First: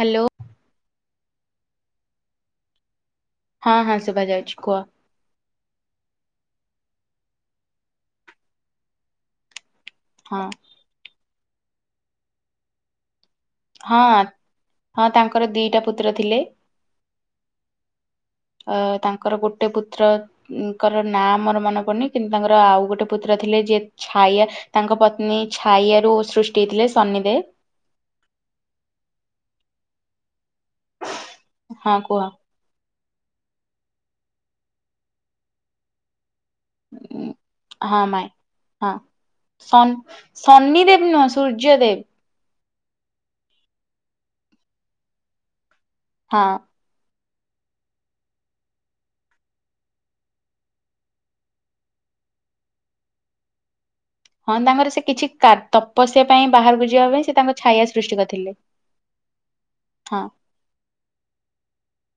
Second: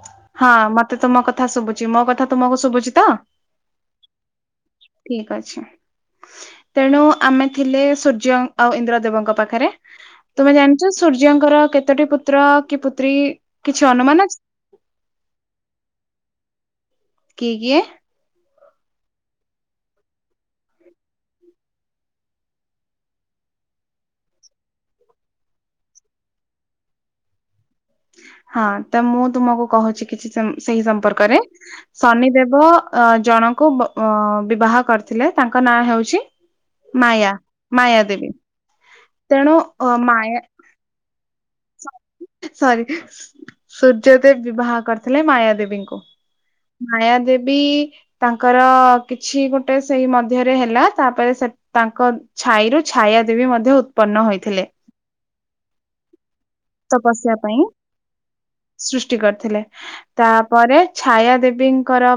Hello. ହଁ ମତେ ତୁମ କଥା ଶୁଭୁଛିି ମୋ କଥା ତୁମକୁ ଶୁଭୁଛି ତ? ହଁ ହଁ ଶୁଭା ଯାଉଛି କୁହ? ଠିକ ଅଛି ତେଣୁ ଆମେ ଥିଲେ ସୂର୍ଯ୍ୟ ଆଉ ଇନ୍ଦ୍ର ଦେବଙ୍କ ପାଖରେ ହଁ ତମେ ଜାଣିଛ ସୂର୍ଯ୍ୟଙ୍କର କେତୋଟି ପୁତ୍ର କି ପୁତ୍ରୀ? କିଛି ହଁ ଅନୁମାନ ଅଛି? ହଁ ତାଙ୍କର ଦିଟା ପୁତ୍ର ଥିଲେ। କିଏ କିଏ? ଅ ତାଙ୍କର ଗୋଟେ ପୁତ୍ର ଙ୍କର ନାଁ ମୋର ମନେ ପଡୁନି କିନ୍ତୁ ତାଙ୍କର ଆଉ ଗୋଟେ ପୁତ୍ର ଥିଲେ ଯିଏ ଛାୟା ତାଙ୍କ ପତ୍ନୀ ଛାୟାରୁ ସୃଷ୍ଟି ହେଇଥିଲେ ଶନିଦେବ। ହଁ ତ ମୁଁ ତୁମକୁ କହୁଛି କିଛି ସେଇ ସମ୍ପର୍କରେ ହଁ କୁହ। ଶନିଦେବ ଅ ଜଣଙ୍କୁ ବିବାହ କରିଥିଲେ ତାଙ୍କ ନାଁ ହେଉଛି? ଉଁ, ମାୟା ହଁ ମାୟା ମାଇଁ ଦେବୀ। ହଁ ତେଣୁ ସନ ମାୟା ସନିଦେବ ନୁହଁ ସୂର୍ଯ୍ୟଦେବ? ସରି, ସୂର୍ଯ୍ୟଦେବ ବିବାହ କରିଥିଲେ ମାୟା ଦେବୀଙ୍କୁ। ହଁ ମାୟା ଦେବୀ ତାଙ୍କର କିଛି ଗୋଟେ ସେଇ ମଧ୍ୟରେ ହେଲା। ତାପରେ ସେ ତାଙ୍କ ଛାଇରୁୁ ଛାୟା ଦେବୀ ମଧ୍ୟ ଉତ୍ପନ୍ନ ହଁ, ହୋଇଥିଲେ ତାଙ୍କର ସେ କିଛି ପଶିବା ପାଇଁ ବାହାରକୁ ଯିବା ପାଇଁ ସେ ତାଙ୍କ ଛାୟା ସୃଷ୍ଟି କରିଥିଲେ। ହଁ ପରେ ଛାୟା ଦେବୀଙ୍କର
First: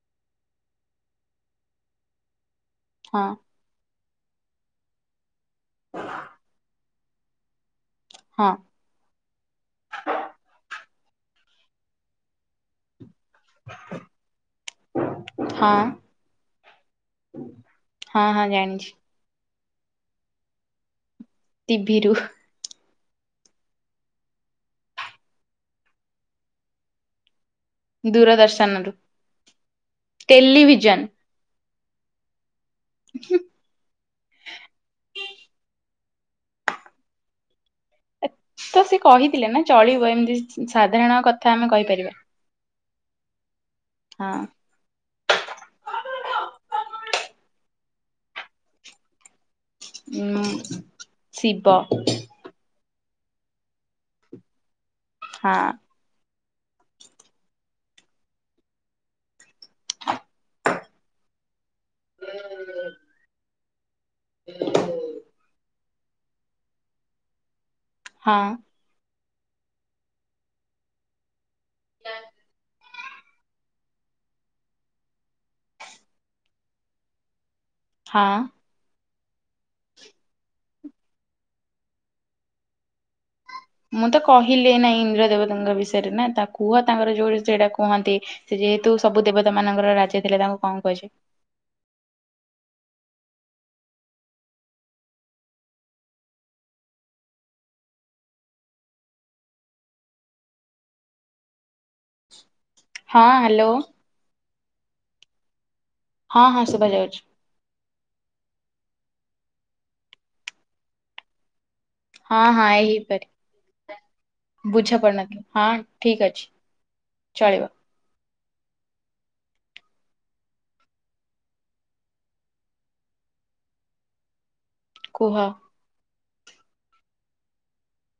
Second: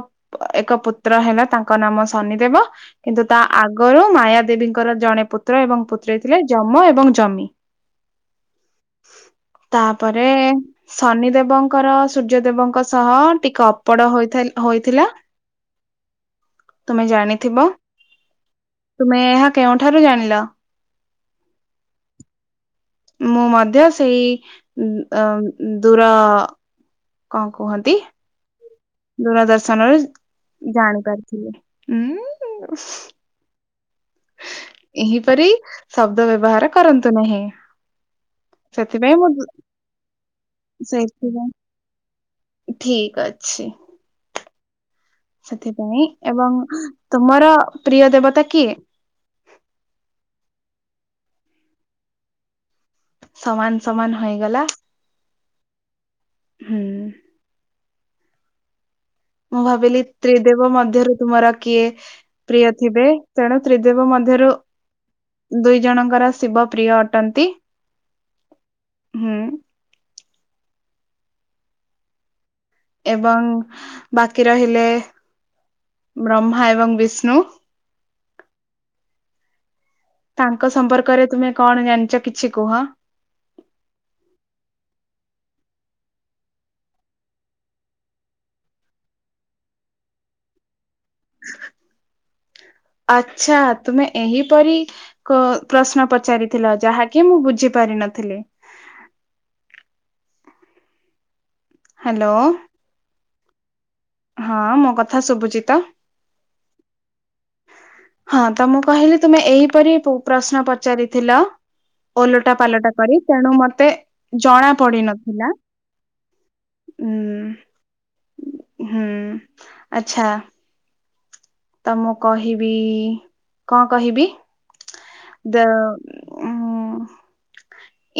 ଏକ ପୁତ୍ର ହେଲା। ତାଙ୍କ ନାମ ଶନି ଦେବ। ହଁ କିନ୍ତୁ ତା ଆଗରୁ ମାୟା ଦେବୀଙ୍କର ଜଣେ ପୁତ୍ର ଏବଂ ପୁତ୍ରୀ ଥିଲେ। ଯମ ଏବଂ ଜମି ହଁ ତାପରେ ଶନି ଦେବଙ୍କର ସୂର୍ଯ୍ୟଦେବଙ୍କ ସହ ଟିକେ ଅପଡ଼ ହୋଇଥା ହୋଇଥିଲା। ହଁ ତୁମେ ଜାଣିଥିବ ହଁ, ହଁ, ଜାଣିଛି। ତୁମେ ଏହା କେଉଁଠାରୁ ଜାଣିଲ? ଟିଭିିରୁ ମୁଁ ମଧ୍ୟ ସେଇ ଦୂର କଣ କୁହନ୍ତି? ଦୂରଦର୍ଶନରୁ ଦୂରଦର୍ଶନରୁ ଜାଣ ଟେଲିଭିଜନ। କରି ଉୁଁ [unintelligible] ଏହିପରି ଶବ୍ଦ ବ୍ୟବହାର କରନ୍ତୁ ନାହିଁ। ଏତ ସେ ସେଥିପାଇଁ ମୁଁ କହିଥିଲେ ନା ଚଳିବ। ଏମିତି ସାଧାରଣ ସେଇଥିପାଇଁ କଥା ଆମେ କହିପାରିବା। ଠିକ ଅଛି। ହଁ ସେଥିପାଇଁ ଏବଂ ତୁମର ପ୍ରିୟ ଦେବତା କିଏ? ହଁ, ଶିବ। ସମାନ ସମାନ ହୋଇଗଲା। ହଁ ହୁଁ ମୁଁ ଭାବିଲି ତ୍ରିଦେବ ମଧ୍ୟରୁ ତୁମର କିଏ ପ୍ରିୟ ଥିବେ। ତେଣୁ ତ୍ରିଦେବ ମଧ୍ୟରୁ ଦୁଇ ଜଣଙ୍କର ଶିବ ପ୍ରିୟ ଅଟନ୍ତି। ହଁ ହୁଁ [unintelligible] ଏବଂ ବାକି ରହିଲେ ବ୍ରହ୍ମା ଏବଂ ବିଷ୍ଣୁ। ହଁ ତାଙ୍କ ସମ୍ପର୍କରେ ତୁମେ କଣ ଜାଣିଛ କିଛି କୁହ? ମୁଁ ତ କହିଲି ନାଇଁ ଇନ୍ଦ୍ର ଦେବତାଙ୍କ ବିଷୟରେ ନା। ତା କୁହ ତାଙ୍କର ଯୋଉଠି ସେଇଟା କୁହନ୍ତି। ସେ ଯେହେତୁ ସବୁ ଦେବତା ମାନଙ୍କର ରାଜା ଥିଲେ ତାଙ୍କୁ କଣ କୁହାଯାଏ? ଆଚ୍ଛା, ତୁମେ ଏହିପରି କ ପ୍ରଶ୍ନ ପଚାରିଥିଲ, ଯାହାକି ମୁଁ ବୁଝି ପାରିିନଥିଲି। ହ୍ୟାଲୋ। ହଁ, ହ୍ୟାଲୋ। ହଁ, ମୋ କଥା ଶୁଭୁଚି ତ? ହଁ, ହଁ, ଶୁଭା ଯାଉଛି। ହଁ ତ ମୁଁ କହିଲି ତୁମେ ଏହି ପରି ପ୍ରଶ୍ନ ପଚାରିଥିଲ? ହଁ ଓଲଟା ହଁ ପାଲଟା କରି ଏହିପରି ତେଣୁ ମତେ ଜଣା ବୁଝା ପଡି ପଡୁନଥିଲା ନଥିଲା। ହଁ ଠିକ ଅଛି ଚଳିବ ହୁଁ ହୁଁ ଆଚ୍ଛା ତ ମୁଁ କହିବି ଇ କଣ କହିବି କୁହ। ଦ ଓ ଉଁ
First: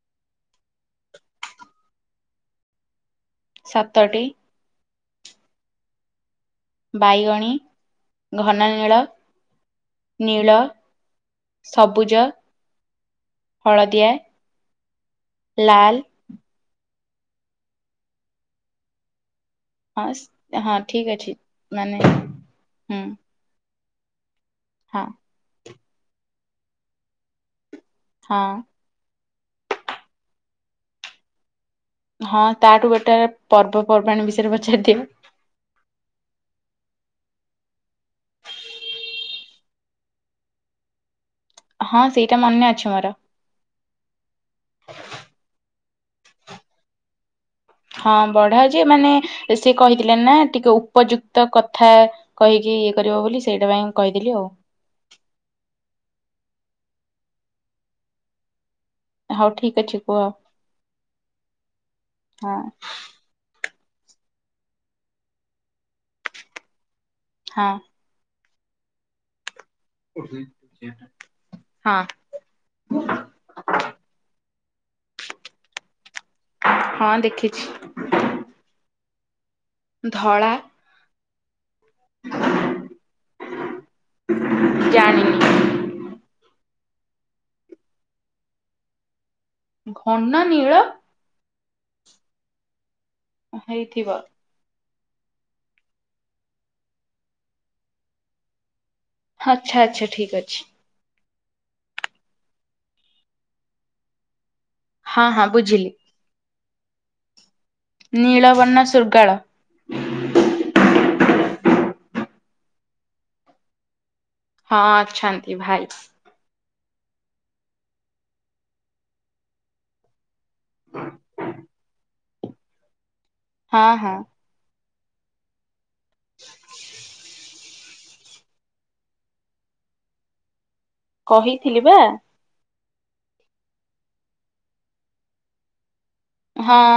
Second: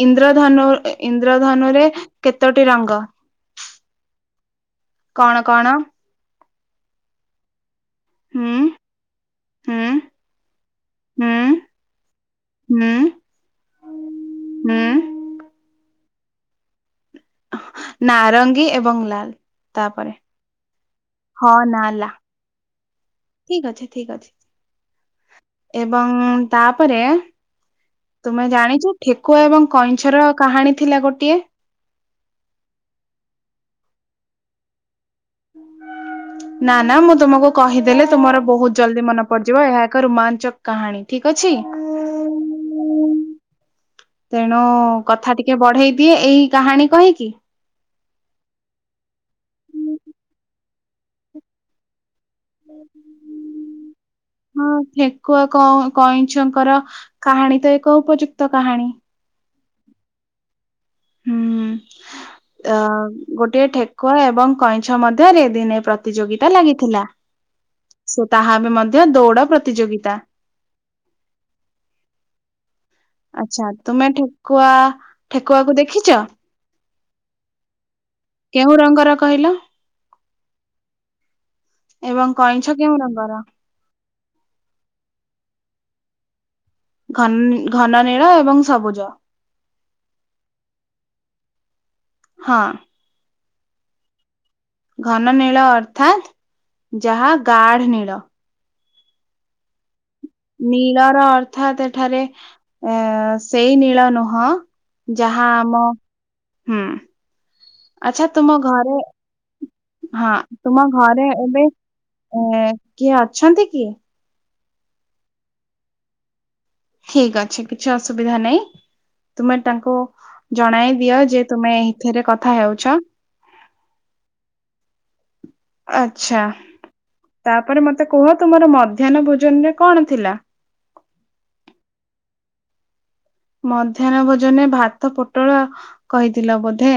ଇନ୍ଦ୍ରଧନୁ ଇନ୍ଦ୍ରଧନୁ ରେ କେତୋଟି ରଙ୍ଗ? ସାତଟି। କଣ କଣ? ବାଇଗଣୀ, ହୁଁ ଘନନୀଳ ହୁଁ ନୀଳ, ହୁଁ ସବୁଜ, ହଳଦିଆ ଉଁ ଲାଲ ନାରଙ୍ଗୀ ଏବଂ ଲାଲ। ତାପରେ ହଁ ହଁ ଠିକ ଅଛି ହଁ ନା ମାନେ ଲା ହୁଁ ଠିକ ଅଛି ଠିକ ଅଛି। ହଁ। ଏବଂ ତାପରେ ତୁମେ ହଁ ଜାଣି ଠେକୁଆ ଏବଂ କଇଁଛର କାହାଣୀ ଥିଲା ଗୋଟିଏ? ହଁ ତାଠୁ ବେଟର ପର୍ବପର୍ବାଣି ବିଷୟରେ ପଚାରିଦିଅ। ନା ନା ମୁଁ ତୁମକୁ କହିଦେଲେ ତୁମର ବହୁତ ଜଲଦି ମନେ ପଡିଯିବ ଏହା ଏକ ରୋମାଞ୍ଚକ କାହାଣୀ ଠିକ ଅଛି। ହଁ ସେଇଟା ମନେ ଅଛି ମୋର। ତେଣୁ କଥା ଟିକେ ବଢେଇ ଦିଏ ଏଇ କାହାଣୀ କହିକି ହଁ ବଢା ଯେ ମାନେ ସେ କହିଥିଲେ ନା ଟିକେ ଉପଯୁକ୍ତ କଥା କହିକି ଇଏ କରିବ ବୋଲି ସେଇଟା ପାଇଁ କହିଦେଲି ଆଉ। କୁଅ କଁ କଇଁଛଙ୍କର କାହାଣୀ ତ ଏକ ଉପଯୁକ୍ତ କାହାଣୀ। ହଉ ଠିକ ଅଛି କୁହ। ହୁଁ ହଁ ଉଁ ଅ ଗୋଟିଏ ଠେକୁଆ ଏବଂ କଇଁଛ ମଧ୍ୟରେ ଦିନେ ପ୍ରତିଯୋଗିତା ଲାଗିଥିଲା। ହଁ। ସେ ତାହା ଏବେ ମଧ୍ୟ ଦୌଡ ପ୍ରତିଯୋଗିତା [unintelligible] ହଁ। ଆଚ୍ଛା ତୁମେ ଠେକୁଆ ଠେକୁଆକୁ ଦେଖିଚ? ହଁ ଦେଖିଛି। କେଉଁ ରଙ୍ଗର କହିଲ? ଧଳା। ଏବଂ କଇଁଛ କେଉଁ ରଙ୍ଗର? ଜାଣିନି। ଘନ ଘନନୀଳ ଏବଂ ସବୁଜ। ଘନନୀଳ ହଁ। ହେଇଥିବ। ଘନ ନୀଳ ଅର୍ଥାତ୍ ଯାହା ଗାଢ ନୀଳ। ଆଚ୍ଛ ଆଛା ଠିକ୍ ଅଛି। ନୀଳର ଅର୍ଥ ସେଠାରେ ଏ ସେଇ ନୀଳ ନୁହେଁ। ହଁ ଯାହା ହଁ ଆମ ବୁଝିଲି ହୁଁ ଆଛା ତୁମ ନୀଳବର୍ଣ୍ଣ ଘରେ ଶୃଗାଳ ହଁ ତୁମ ଘରେ ଏବେ ଏ କିଏ ଅଛନ୍ତି କି? ହଁ ଅଛନ୍ତି ଭାଇ। ଠିକ ଅଛି କିଛି ଅସୁବିଧା ନାଇଁ ତୁମେ ତାଙ୍କୁ। ଜଣାଇ ଦିଅ ଯେ ତୁମେ ଏହିଥିରେ କଥା ହେଉଛ। ହଁ ହଁ। ଆଛା ତାପରେ ମତେ କୁହ ତୁମର ମଧ୍ୟାହ୍ନ ଭୋଜନ ରେ କଣ ଥିଲା? କହିଥିଲି ବା! ମଧ୍ୟାହ୍ନ ଭୋଜନେ ଭାତ ପୋଟଳ କହିଥିଲ ହଁ ବୋଧେ।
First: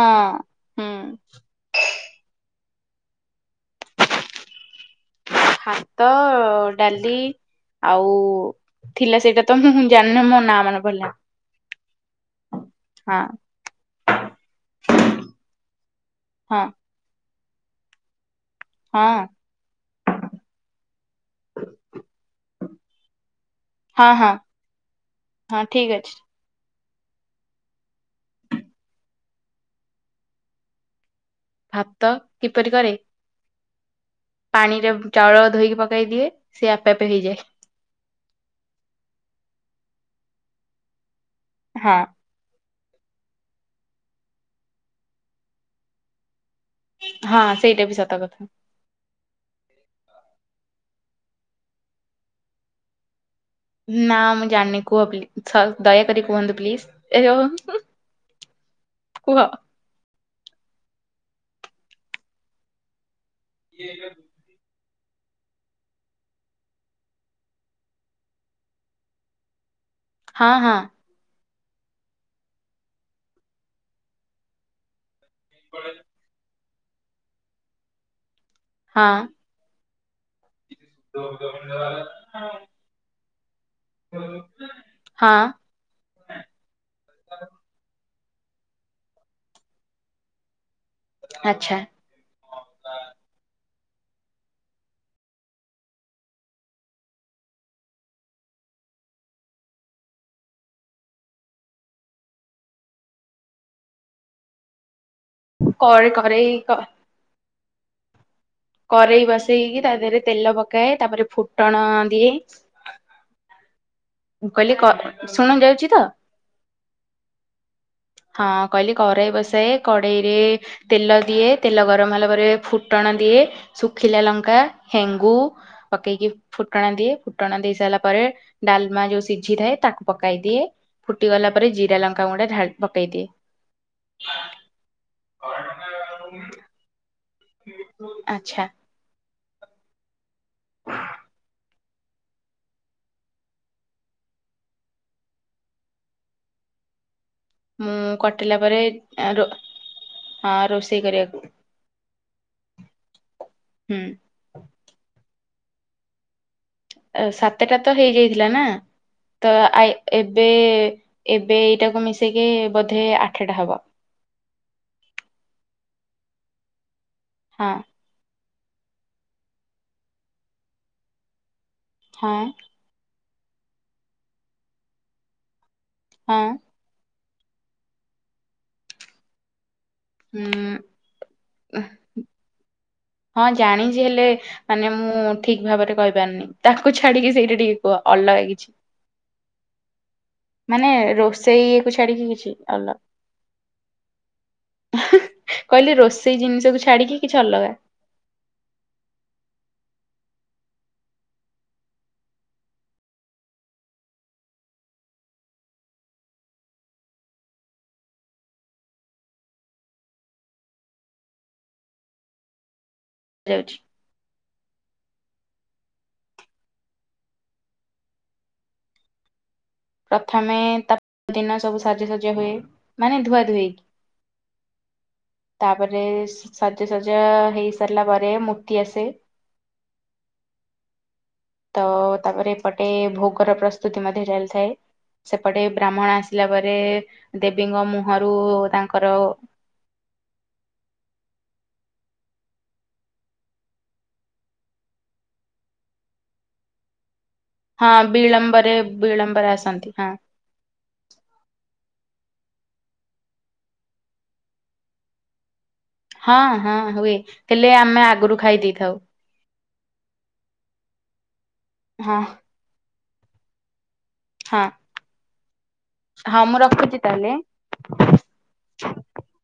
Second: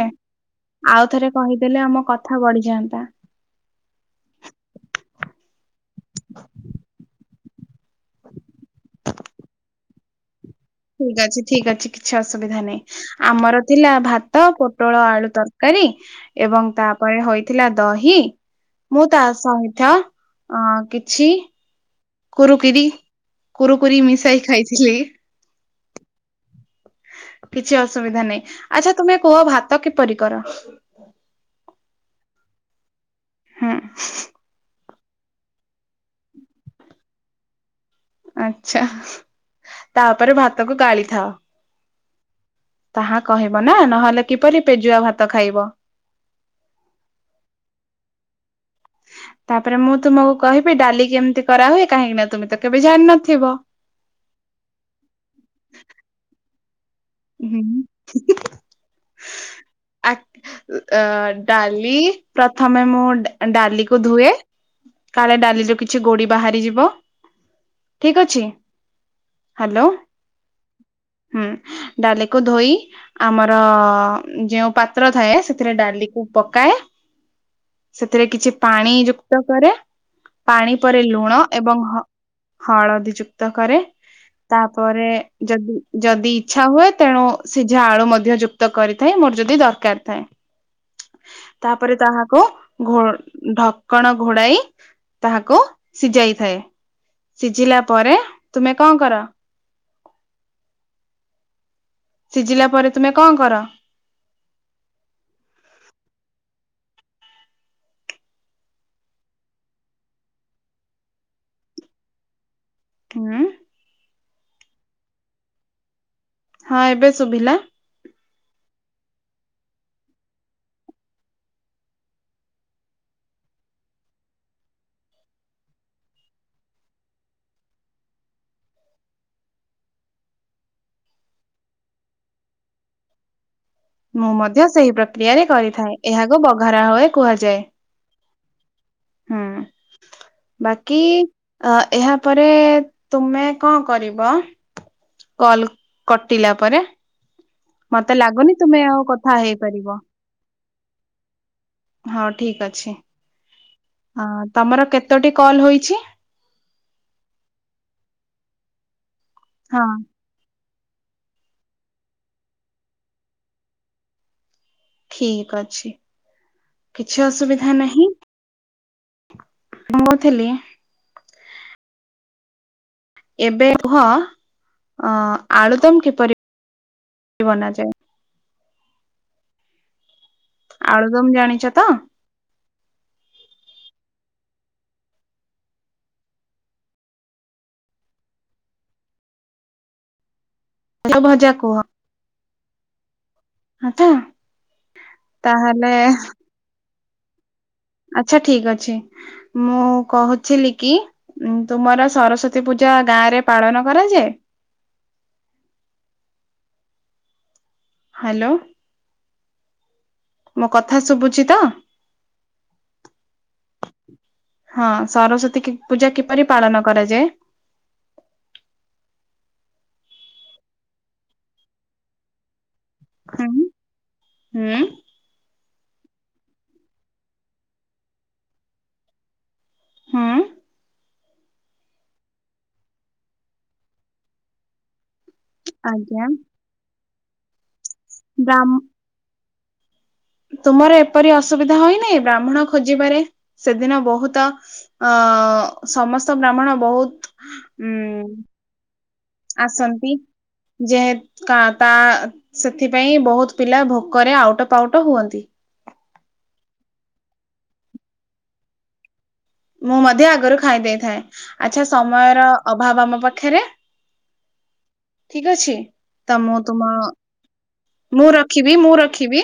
ହୁଁ ଆଉ ଥରେ କହିଦେଲେ ଆମ କଥା ବଢିଯାଆନ୍ତା। ଭାତ ଡାଲି। ଆଉ ଥିଲା ସେଇଟା ତ ମୁଁ ଜାଣିନି ମୋ ନା ମାନେ। ଠିକ୍ ଅଛି ଠିକ୍ ଅଛି କିଛି ଅସୁବିଧା ନାହିଁ। ହଁ ଆମର ଥିଲା ଭାତ ପୋଟଳ ଆଳୁ ତରକାରୀ ହଁ ଏବଂ ତାପ ଉପରେ ହୋଇଥିଲା ଦହି ମୁଁ ହଁ ତା ସହିତ। ଅ କିଛି କୁରୁକିରି କୁରୁକୁରି ହଁ ହଁ ମିଶାଇ ଖାଇଥିଲି। ହଁ ଠିକ୍ ଅଛି। କିଛି ଅସୁବିଧା ନାହିଁ ଆଚ୍ଛା ତୁମେ କୁହ ଭାତ କିପରି କର? ଭାତ କିପରି କରେ। ! ହୁଁ ପାଣିରେ ବି ଚାଉଳ ଧୋଇକି ପକେଇ ଦିଏ ସିଏ ଆପେ ଆପେ ହେଇଯାଏ। ଆଛା ତାପରେ ଭାତକୁ ଗାଳିଥାଅ। ହଁ। ତାହା କହିବ ନା ନହେଲେ କିପରି ପେଜୁଆ ଭାତ ଖାଇବ। ହଁ ସେଇଟା ବି ସତ କଥା। [inaudible] ତାପରେ ମୁଁ ତୁମକୁ କହିବି ଡାଲି କେମିତି କରାହୁଏ କାହିଁକି ନା ତୁମେ ତ କେବେ ଜାଣିନଥିବ। ନା ମୁଁ ଜାଣିନି କୁହ ପ୍ଲିଜ ସ ଦୟାକରି କୁହନ୍ତୁ ପ୍ଲିଜ। ଏ ଜଇ ହୁଁ କୁହ। ଆକ ଅ ଡାଲି ପ୍ରଥମେ ମୁଁ ଡା ଡାଲି କୁ ଧୁଏ। କାଳେ ଡାଲି ରୁ କିଛି ଗୋଡି ବାହାରିଯିବ। ଠିକ ଅଛି ହ୍ୟାଲୋ। ହଁ, ହଁ ହୁଁ ଡାଲିକୁୁ ଧୋଇ ଆମର ଯେଉଁ ପାତ୍ର ଥାଏ। ସେଥିରେ ଡାଲିକୁ ପକାଏ। ସେଥିରେ କିଛି ପାଣି ହଁ ଯୁକ୍ତ କରେ। ପାଣି ପରେ ଲୁଣ ଏବଂ ହ ହଳଦୀ ଯୁକ୍ତ କରେ। ତାପରେ ହଁ ଯଦି ଯଦି ଇଛା ହୁଏ। ତେଣୁ ସିଝା ଆଳୁ ମଧ୍ୟ ଯୁକ୍ତ କରିଥାଏ। ମୋର ଯଦି ଦରକାର ଥାଏ। ଆଚ୍ଛା ତାପରେ ତାହାକୁ! ଘୋ ଢକଣ ଘୋଡ଼ାଇ ତାହାକୁ ସିଝାଇଥାଏ। ସିଝିଲା ପରେ ତୁମେ କଣ କର? ସିଝିଲା ପରେ ତୁମେ କଣ କର? କର କରେଇ କ କରେଇ ବସେଇକି ତା ଦେହରେ ତେଲ ପକାଏ, ତାପରେ ଫୁଟଣ ଦିଏ। ହୁଁ! ମୁଁ କହିଲି କ ଶୁଣା ଯାଉଛି ତ? ହଁ ଏବେ ଶୁଭିଲା। ହଁ କହିଲି କଡ଼େଇ ବସାଏ କଡ଼େଇ ରେ ତେଲ ଦିଏ ତେଲ ଗରମ ହେଲା ପରେ ଫୁଟଣ ଦିଏ ଶୁଖିଲା ଲଙ୍କା ହେଙ୍ଗୁ ପକେଇକି ଫୁଟଣ ଦିଏ ଫୁଟଣ ଦେଇ ସାରିଲା ପରେ ଡାଲ ମା ଯୋଉ ସିଝିଥାଏ ତାକୁ ପକେଇ ଦିଏ ଫୁଟିଗଲା ପରେ ଜିରା ଲଙ୍କା ଗୁଣ୍ଡ ଢା ପକେଇ ଦିଏ। ମୁଁ ମଧ୍ୟ ସେଇ ପ୍ରକ୍ରିୟାରେ କରିଥାଏ ଏହାକୁ ବଘରା ହୁଏ କୁହାଯାଏ। ଆଚ୍ଛା! ହୁଁ ବାକି ଅ ଏହା ପରେ ତୁମେ କଣ କରିବ କଲ କଟିଲା ପରେ ମୁଁ ମତେ କଟିଲା ଲାଗୁନି ପରେ ତୁମେ ଆଉ କଥା ରୋ ହେଇପାରିବ। ହଁ ରୋଷେଇ କରିବାକୁ ହଁ ଠିକ ଅଛି ହୁଁ ହଁ ତମର କେତୋଟି କଲ୍ ହୋଇଛି ସାତଟା ତ ହେଇଯାଇଥିଲା ନା ତ ଆ ହଁ ଏବେ! ଏବେ ଏଇଟାକୁ ମିଶେଇକି ବୋଧେ ଆଠଟା ହବ। ଠିକ ଅଛି କିଛି ହଁ ଅସୁବିଧା ନାହିଁ ମୁଁ କହୁଥିଲି ହଁ ଏବେ ହଁ ଆଳୁଦମ କିପରି ହଁ ବନାଯାଏ ହୁଁ ଆଳୁଦମ ଜାଣିଛ ତ? ହଁ ଜାଣିଛି ହେଲେ, ମାନେ ମୁଁ ଠିକ ଭାବରେ କହିପାରୁନି ତାକୁ ଛାଡିକି ସେଇଟା ଟିକେ କୁହ ଅଲଗା କିଛି ମାନେ ଭଜା ରୋଷେଇ କୁହ ଇଏକୁ ଛାଡିକି କିଛି ଅଲ ଆଛା କହିଲି ତାହେଲେ ରୋଷେଇ ଜିନିଷକୁୁ ଛାଡିକି କିଛି ଅଲଗା ଆଛା ଠିକ ଅଛି ମୁଁ କହୁଥିଲି କି? ଉଁ ତୁମର ସରସ୍ଵତୀ ପୂଜା ଗାଁ ରେ ପାଳନ କରାଯାଏ। ହ୍ୟାଲୋ! ମୋ କଥା ଶୁଭୁଚି ତ? ରହୁଛି ହଁ ସରସ୍ଵତୀ କି ପୂଜା କିପରି ପାଳନ କରାଯାଏ ପ୍ରଥମେ ତା ଦିନ ସବୁ ସାଜ ସଜା ହୁଏ ମାନେ ଧୁଆ ହୁଁ ଧୋଇ ହୁଁ ତାପରେ ସାଜ ସଜା ହେଇ ସାରିଲା ପରେ ମୂର୍ତ୍ତି ଆସେ ହଁ ତ ତାପରେ ଏପଟେ ଭୋଗର ପ୍ରସ୍ତୁତି ମଧ୍ୟ ଚାଲିଥାଏ। ସେପଟେ ବ୍ରାହ୍ମଣ ଆଜ୍ଞା ଆସିଲା ପରେ ଦେବୀଙ୍କ ମୁହଁରୁ ବ୍ରାହ୍ମ ତାଙ୍କର ତୁମର ଏପରି ଅସୁବିଧା ହୋଇନି ବ୍ରାହ୍ମଣ ଖୋଜିବାରେ ସେଦିନ ବହୁତ ଅ ସମସ୍ତ ବ୍ରାହ୍ମଣ ବହୁତ ହଁ ଉଁ ବିଳମ୍ବରେ ବିଳମ୍ ଆସନ୍ତି ଯେ କା ତା ସେଥିପାଇଁ ବହୁତ ପିଲା ଭୋକରେ ଆଉଟ ପାଉଟ ହୁଅନ୍ତି ହଁ ହଁ ହୁଏ ହେଲେ ଆମେ ଆଗରୁ ଖାଇ ଦେଇଥାଉ ମୁଁ ମଧ୍ୟ ଆଗରୁ ଖାଇ ଦେଇଥାଏ ଆଚ୍ଛା ହଁ ସମୟର ଅଭାବ ଆମ ପାଖରେ ହଁ ଠିକ ଅଛି ତ ହଁ ମୁଁ ତୁମ ରଖୁଛି ତାହେଲେ। ମୁଁ ରଖିବି ମୁଁ ରଖିବି